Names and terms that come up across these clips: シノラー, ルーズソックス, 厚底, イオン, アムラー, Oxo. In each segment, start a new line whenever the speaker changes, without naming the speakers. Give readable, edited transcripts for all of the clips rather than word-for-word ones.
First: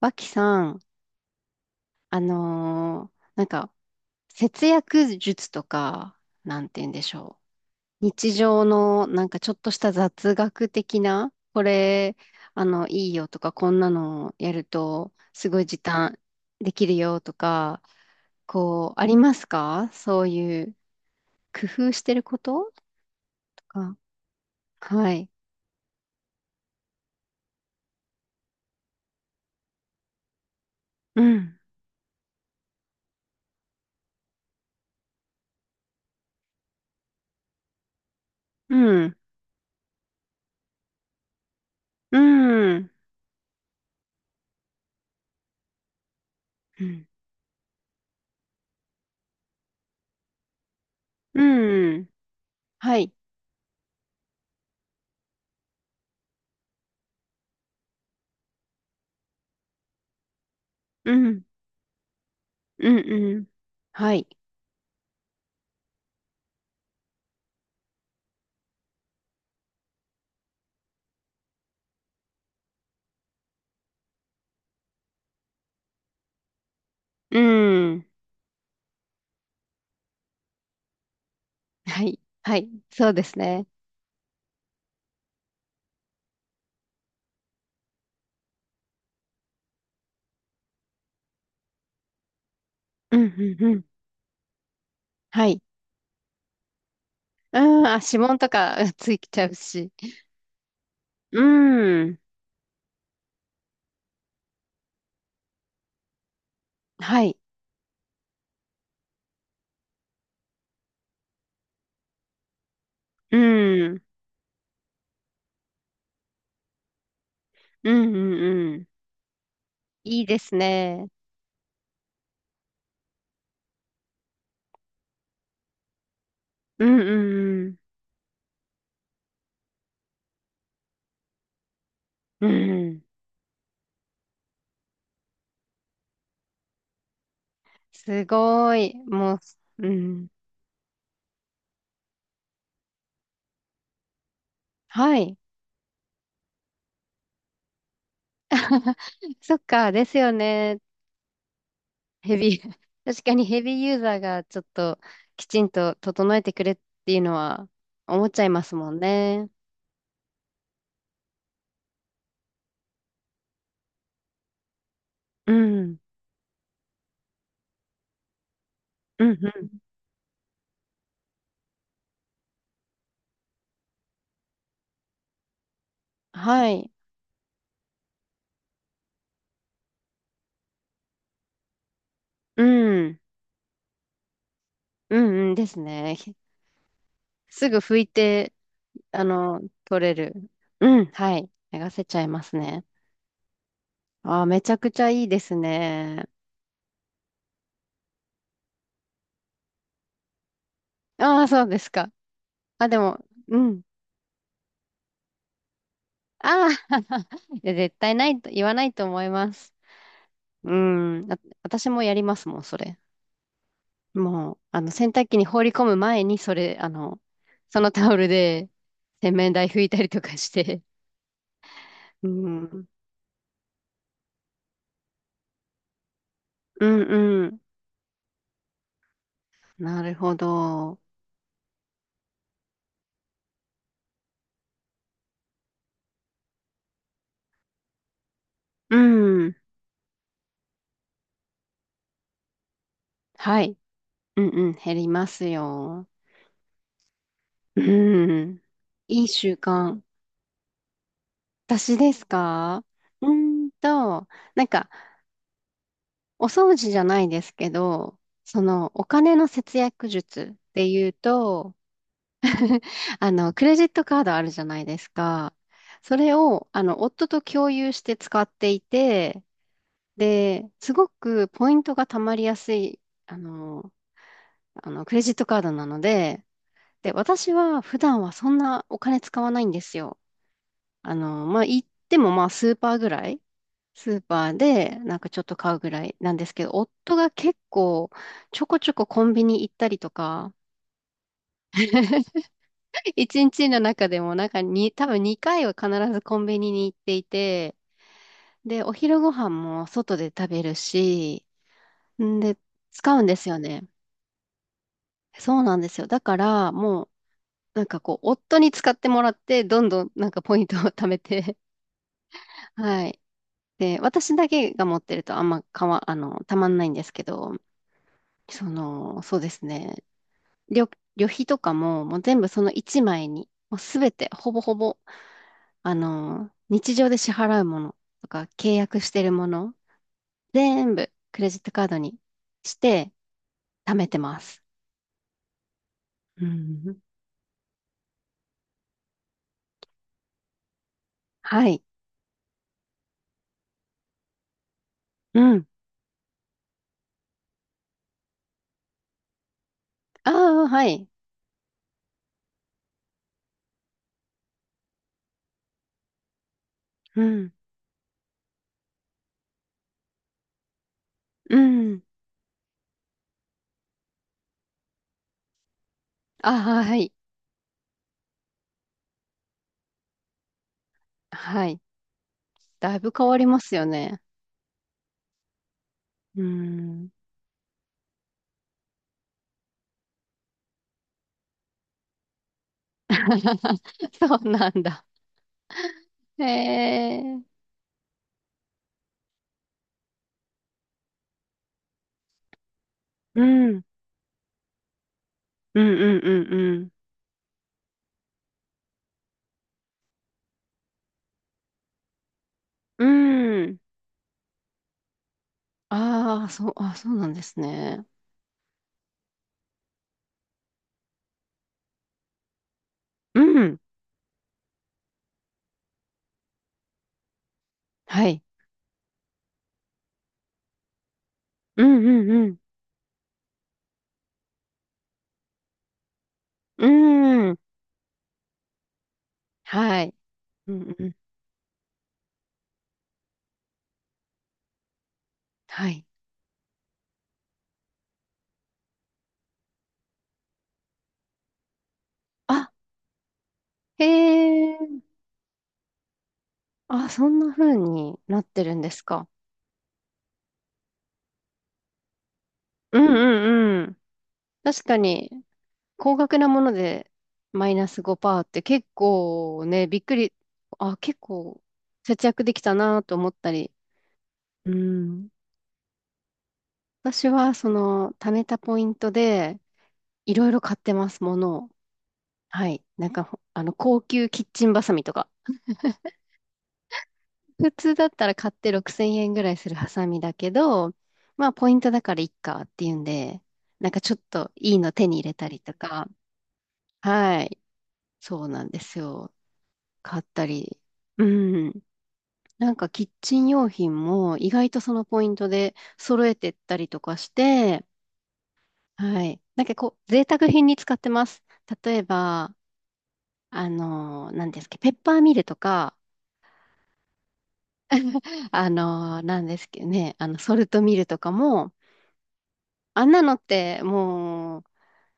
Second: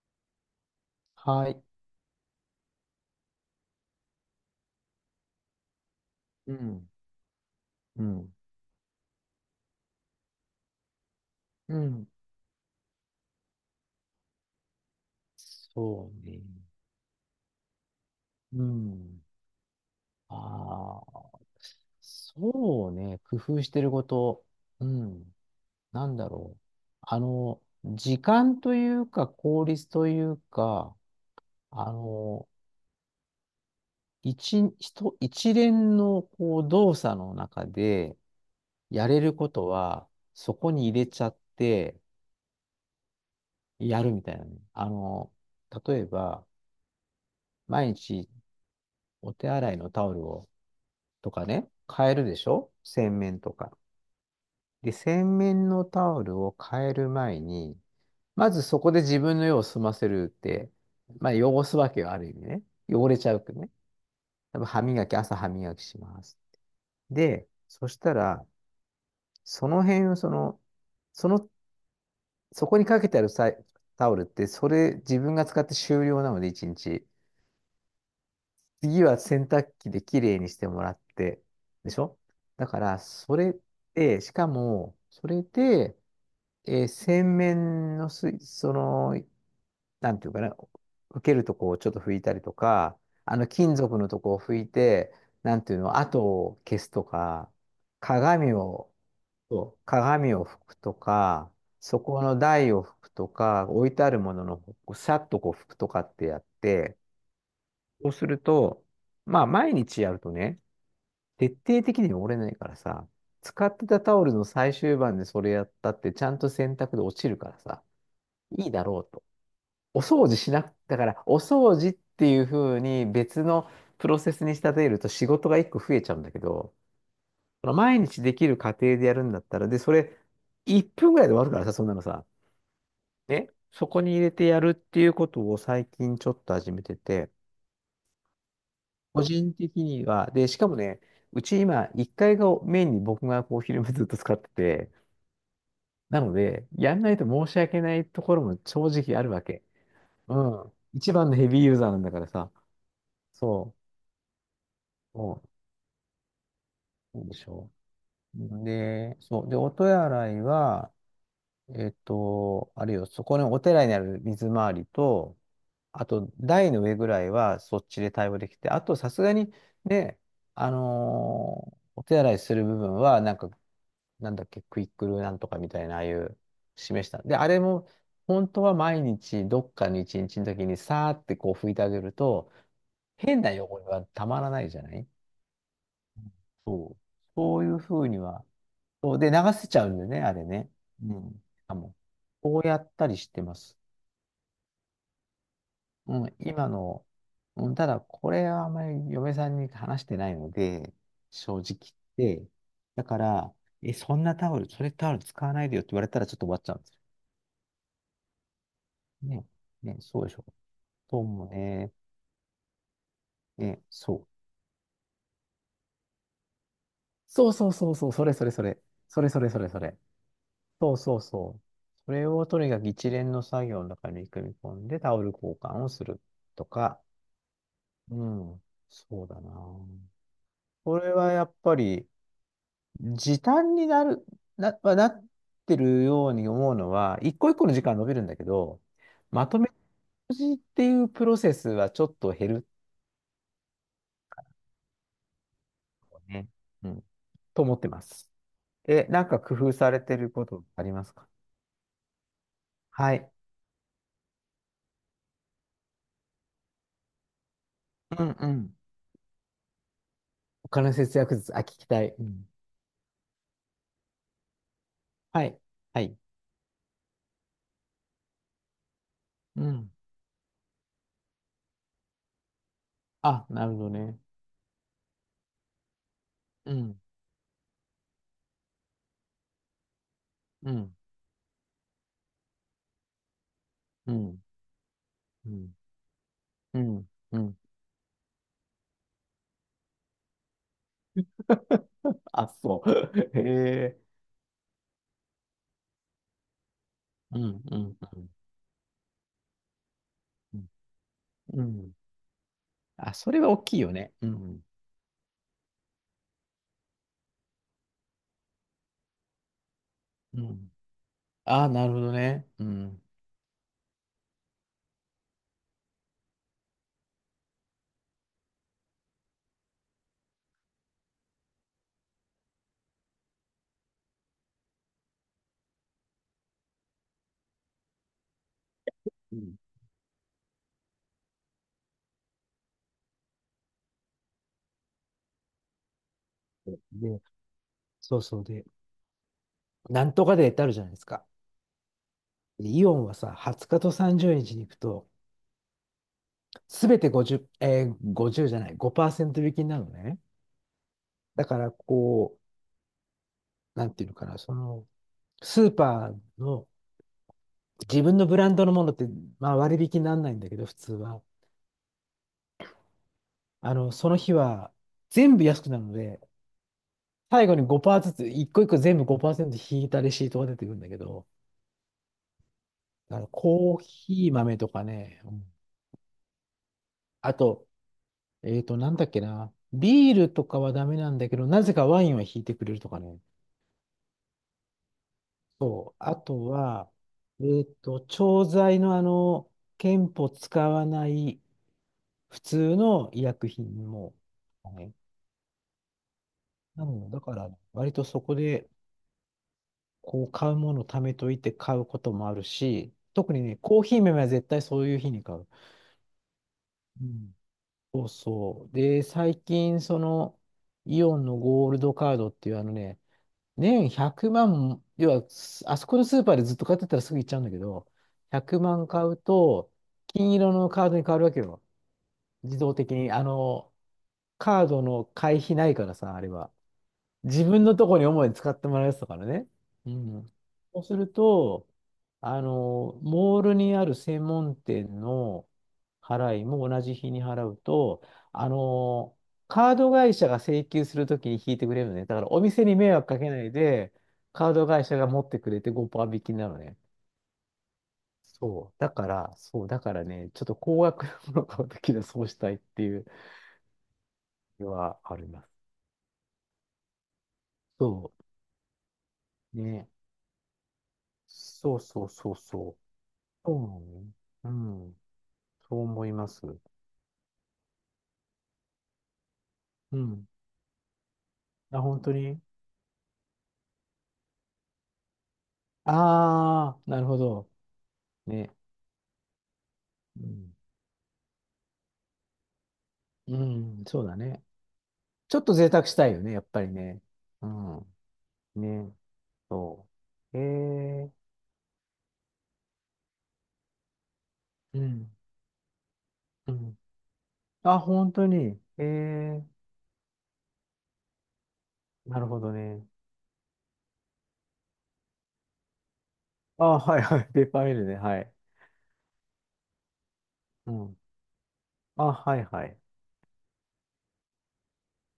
脇さん、
はい。
なんか、節約術とか、
う
なんて言
ん。
うんでしょ
う
う。日
ん。
常の、なんかちょっとした雑学的な、こ
うん。
れ、いいよとか、こんなのやると、すごい時
そ
短
うね。
できるよとか、
う
こう、あり
ん。
ますか？そういう、
ああ。
工夫してること
そうね。工夫
と
してる
か。
こと。う
はい。
ん。なんだろう。あの、時間というか、効率というか、
うん。
あの、一連のこう動作の中で
う
や
ん。
れることは、そこに入れちゃって
うん。
やるみたいなね。あの、例えば、
うん。
毎日お手洗いのタオルをと
う
かね、
ん。
変えるでしょ
はい。
洗面とか。で、洗面のタオルを変える前に、まずそこで自分の用を済ませるって、
う
まあ
ん。
汚すわけよ、ある意味ね。
うん。
汚れちゃ
う
う
ん。
けどね。
はい。
多分歯磨き、朝歯磨きします。で、そしたら、その辺をその、そこにかけてあるさタオルって、それ自分が使って終了なので、一日。
うん。
次は洗濯機できれいにしてもらって、でし
はい。
ょ。
は
だ
い。
から、
そうで
そ
す
れ
ね。
で、しかも、それで、洗面の水、その、なんていうかな、受けるとこをちょっと拭いたりとか、
うん、
あの
うん、
金
うん。
属のとこを拭いて、
は
な
い。
んていうの、跡を消すとか、
うん、あ、指紋と
鏡
かう
を、
んついちゃう
そう
し。
鏡を拭くと
う
か、そ
ん。
この台を拭くとか、置いてあるものの、こうさっとこう拭くとかってやって、
はい。
そうすると、まあ毎日やるとね、徹底的に汚れないからさ、
う
使ってた
ん。
タオルの最終盤でそれやったって、ちゃんと洗濯で落ちるからさ、
うん、う
いい
ん、う
だ
ん。
ろうと。お
いい
掃除
で
し
す
な、だか
ね。
ら、お掃除っていう風に別のプロセスに仕立てると仕事が一個増えちゃうんだけど、
うん、
そ
う
の
ん
毎日できる過程でやるんだったら、で、それ、1分ぐらいで終わるからさ、そんなのさ。
うん、うん。
ね。そこに入れてやるっていうことを最近ちょっと始めてて、
すごい。
個
も
人的
う、う
に
ん。
は、で、しかもね、うち今、1階がメインに僕がこう、昼間 ずっと使ってて、
はい。
なので、やんないと申し訳ないところも正直ある わ
そっ
け。
か、ですよ
うん。
ね。
一番のヘビーユーザーなんだから
ヘ
さ。
ビー、確かにヘビ
そ
ーユーザーがちょっと
う、そ
きちんと整えてくれってい
う
う
なん
の
でし
は
ょ
思っちゃいま
う。
すもん
で、そう。
ね。
で、音や洗いは、あれよ、そこのお寺にある水回りと、
うん。
あと、台の上ぐらいはそっちで対応できて、あと、さす
うん
が
う
に、
ん。
ね、あの、お手洗いする部分は、なんか、なんだっけ、クイックルなんとかみたいな、ああいう、
はい。
示した。で、あれも、本当は毎日、どっかの一日の時に、さーってこう拭いてあげると、
うん。
変な汚れはたまらないじゃない。
うんうんですね。
そう。そう
す
い
ぐ
う
拭
ふ
い
うには、
て、
そうで、流せちゃうん
取
で
れ
ね、あ
る。
れね。
うん、
う
は
ん。
い。
あ、も
流
う、
せちゃいます
こうや
ね。
ったりしてます。
ああ、めちゃくちゃいいですね。
うん、今の、うん、ただ、これはあんまり嫁さんに話してないので、
ああ、
正
そ
直
うですか。
言って。
あ、で
だか
も、
ら、
うん。
え、そんなタオル、それタオル使わないでよって言われたらちょっと終わっ
ああ、
ちゃうんですよ。
いや絶対ないと、言わないと思い
ね。
ます。
ね、そうでしょ。
う
そう
ん。あ、
も
私
ね。
もやりますもん、それ。
ね、そう。
もう、洗濯機に放り込む前に、それ、
そうそう
そ
そ
の
うそ
タ
う、
オ
そ
ル
れそれそ
で、
れ。それ
洗
それ
面
そ
台
れそ
拭い
れ。
たりとかして。
そうそうそう。それ
う
をとにか
ん。
く一連の作業の中に組み込んでタオル交換をすると
うん
か、
うん。
うん、そうだな。
なるほ
こ
ど。
れはやっぱり時短になる、な、まあなってるように思うのは、一個一個の時間伸びるんだけど、
う
ま
ん。
とめ掃除っていうプロセスはちょっと減る
はい。うんうん、減りますよ。
とね。うん。と思
う
ってます。
ん。
え、な
い
ん
い
か
習
工夫され
慣。
てることありますか？
私ですか？
は
う
い。
ーんと、なんか、お掃除じゃないですけど、
うんうん。
お金の節約術
お
って
金
いう
節約術、あ、聞
と、
きたい。うん。
クレジットカードあるじゃないです
は
か。
い。は
そ
い。
れを、夫と共有して使っていて、
うん。
で、すごくポイントが貯まりやすい、あ
あ、なるほど
の、
ね。
クレジットカードなので、
うん。
で、私は普段はそんなお金使わないんですよ。
うん。
まあ、行ってもまあスーパーぐらい、ス
う
ー
ん。
パーでなんかちょっ
う
と
ん。
買うぐらいなんですけど、
うん。
夫が
うん。
結構ちょこちょこコンビニ行ったりとか、
あ、そう。へ
一日の
え。
中でもなんかに、多分2回は必ずコンビニに行ってい
うん、
て、
うん、う
で、お昼ご飯も外で食べ
ん、
るし、
うん。
んで、使
あ、
うん
そ
で
れ
す
は大
よ
きい
ね。
よね。うん、
そうなんですよ。だから、もう、なんかこう、夫に使ってもらって、どんどんなん
う
かポイン
ん。
トを貯めて、
あ、なるほどね。う ん。
はい。で、私だけが持ってるとあんまかわ、あの、たまんないんですけど、そうですね。旅、旅費とかも、もう全部その1枚に、もうすべて、ほぼほぼ、日常で支払うものとか、契約してる
う
も
ん。
の、全部クレジットカードにして、貯めてます。うん。
で、そうそうで、なんとかデーってあるじゃないですか。
はい。
でイオンはさ、20日と30日にちに行くと、
うん。
すべて50、50じゅうじゃない、5%引きになるのね。
ああ、はい。
だから、こう、なんていうのかな、その、スーパーの
うん。
自分のブランドのものって、まあ割引にならないんだけど、普通は。
うん。
あの、その日は全部安くなるので、
ああ、はい。
最後に5%ずつ、一個一個全部5%引いたレシートが出てくるんだけど、
はい。だいぶ
あ
変
の
わります
コー
よね。
ヒー豆とかね、うん。
うん。
あと、なんだっけな、ビールとかはダメなんだけど、なぜかワインは引いてくれるとかね。
そうなんだ。
そう、あ
へ
とは、
え。
調剤のあの、憲法使わない普通の医
う
薬
ん、うん
品も、はい。
うんう
な
ん
ので、だから、割とそこで、こう、買うものを貯めといて買うこともあるし、
うん。
特にね、
うん。
コーヒー豆は絶対そういう日に買う。
ああ、そう、あ、
う
そうなん
ん。
です
そ
ね。
うそう。で、最近、その、イオンのゴールドカードっていう、あのね、
うん。
年100万、要は、すあそこのスーパーでずっと買ってたらすぐ行っちゃうんだけど、
はい。
100万買うと、金色のカードに変わるわけよ。
うんうん
自動的に。あの、カードの会費ないからさ、あれは。
う
自
ん。うん。
分のとこに主に使ってもらうやつだからね。う
はい。
ん。
う
そうす
んう
る
ん。
と、あの、モールにある専門店の
はい。
払いも同じ日に払うと、あの、カード会社が請求するときに引いてくれるのね。だからお店
あ、
に迷惑かけないで、
へ
カード会社が
え。
持ってくれて5%引きなのね。
あ、そんな風になって
そ
る
う。
ん
だ
です
か
か？
ら、そう。だからね、ちょっと高額なものを買うときはそうしたいってい
う
う
んうんうん。
の
確か
はあり
に、
ます。
高額なものでマイナス
そ
5%って結
う。
構ね、
ね。
びっくり、あ、結構
そうそう
節
そう
約できた
そう。
なと思った
そうな
り。
のね。う
う
ん。
ん。
そう思います。
私は、貯めたポイントで、
うん。
いろいろ買ってます、ものを。
あ、本当に。
はい。なんかほ、あの、高級キッチンバサミとか。
ああー、なるほど。
普通だったら買
ね。
って6000円ぐらいするハサミ
う
だけ
ん。
ど、まあ、ポイントだからいっかっていうん
う
で、
ん、
なんか
そう
ちょ
だ
っ
ね。
といいの手に入れ
ちょっ
た
と
り
贅
と
沢した
か。
いよね、やっぱりね。
は
う
い。
ん。
そうなんで
ね。
すよ。
そ
買っ
う。え
たり。
え
うん。なんか、キッチン用品も、意外
う
とその
ん。
ポイントで揃えて
う
った
ん。
りとかし
あ、
て、
本当に。え
はい。
え
なんかこう、贅沢品に使ってます。例え
なるほど
ば、
ね。
なんですけど、ペッパーミルとか、
あ、はいはい。ペーパーミルね。はい。
なんですけどね、ソル
う
トミ
ん。
ルとかも、
あ、はいはい。
あんなのってもう、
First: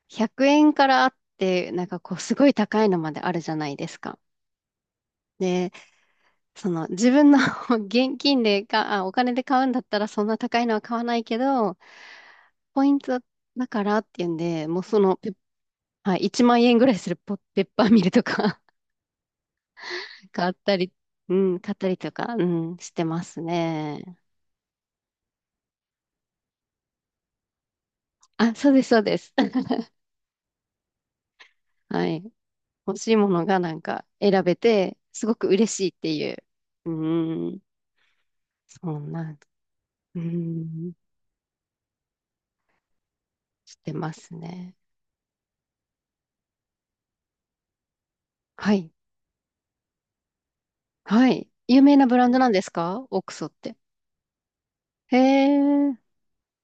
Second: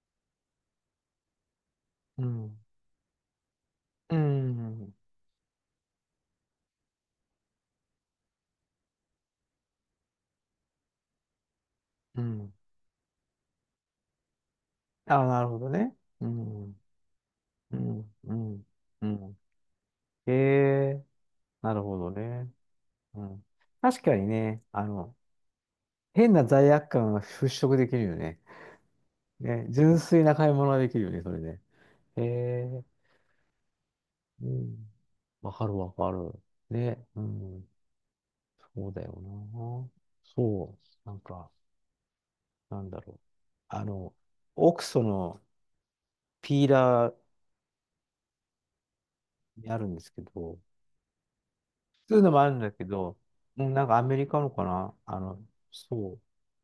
100円からあって、なんかこう、
う
すごい
ん。
高いのまであるじゃないです
う
か。
ん。
で、自分の 現金でか、あ、お金で買うんだったら、そんな高いのは買わないけど、
うん。
ポイントだからっていうんで、もう
あ、なるほどね。
はい、
う
1万円
ん。
ぐらいするポペッ
う
パーミル
ん。
と
う
か
ん。うん。え
買ったり、
え
うん、
な
買っ
る
た
ほ
り
ど
とか、う
ね。
ん、してま
う
す
ん。確か
ね。
にね、あの、変な罪悪感が払拭できるよね。
あ、そうです、そうです。
ね、純粋な買い物ができるよね、それで。
は
へ
い。
え、
欲しいものがなんか選
う
べ
ん。
て、すごく
わか
嬉
る
しい
わ
っ
か
てい
る。
う。う
ね、う
ーん。
ん。そう
そ
だ
ん
よ
な、
な。
うー
そう。
ん。
なんか、なんだろう。
し
あ
てま
の、
す
オ
ね。
クソのピーラー
はい。
にあるんですけど、
はい。有名なブ
普通
ラ
の
ンド
もあ
なん
るん
です
だけ
か、
ど、
オークソっ
うん、
て？
なんかアメリカのかな。
へ
あの、
え。うん
そ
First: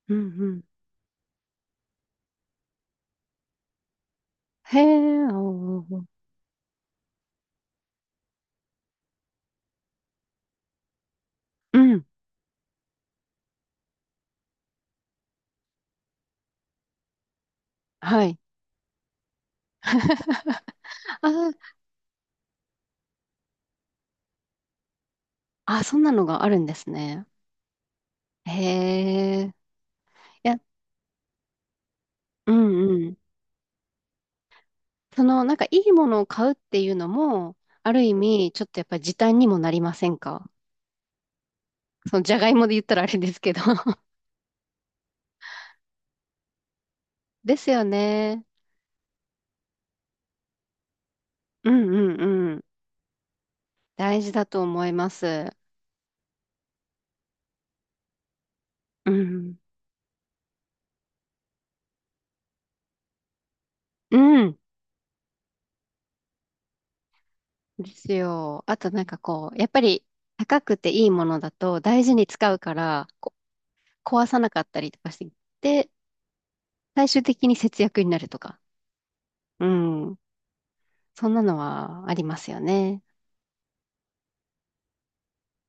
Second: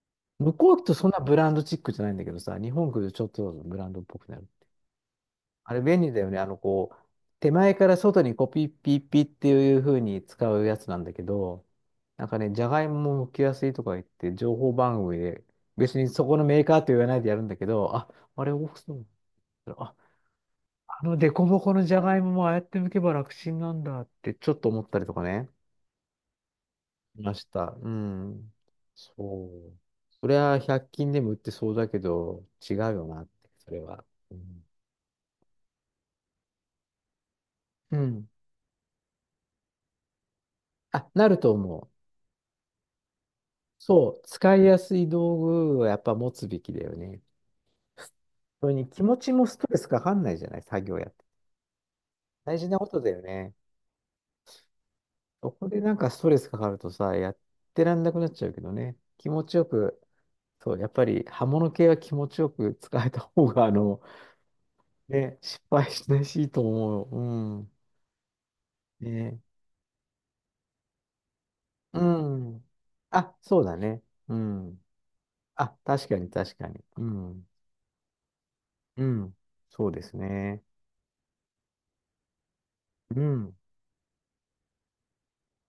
う
う。向
ん。
こうってそんなブランドチックじゃないんだけどさ、日本来るとちょっとブランドっぽくなる。
へえ。
あれ
お
便
ー
利だよね。あの、こう、手前から外にこうピッピッピーっていう風に使うやつなんだけど、
うん。
なんかね、じゃがいもも剥きやすいとか言って、情報番組で、別にそこのメーカーと言わないでやるんだけど、あ、
はい。
あれ、オフそう。あ、あの
あ
デコ
ー、
ボコのじゃがいももああやって剥けば楽ちんなんだってちょっと思ったりとかね。
あ、そんなのがあるんです
い
ね。
ました。うん。そ
へえ。い
う。それは
や、
100均でも売ってそうだけど、
う
違う
ん
よ
うん。
なって、それは。うん。
なんかいいものを買うっていうのも、あ
う
る意
ん。
味、ちょっとやっぱり時短にもなりませんか？
あ、なると思う。
じゃがいもで言ったらあれですけど
そう。使いやすい道具はやっぱ持つべきだよね。
ですよね。
それに気持ちもストレスかかんないじゃない、作業やって。
うんうんう
大
ん。
事なことだよね。
大事だと思います。
そこでなんかストレスかかるとさ、やってらんなくなっちゃうけどね。
う
気持ち
ん。
よく、そう、やっぱり刃物系は気持ちよく使えた方が、あの、
うん。
ね、失敗しないしいいと思う。うん。
ですよ。あとなんか
ね。
こう、やっぱり高くていいものだと
う
大事に使う
ん。
から、
あ、そうだね。
壊
う
さなかった
ん。
りとかし
あ、
て、
確かに確かに。う
最終的
ん。
に節約になるとか。
うん。
う
そうです
ん。
ね。
そんなのはありますよね。
うん。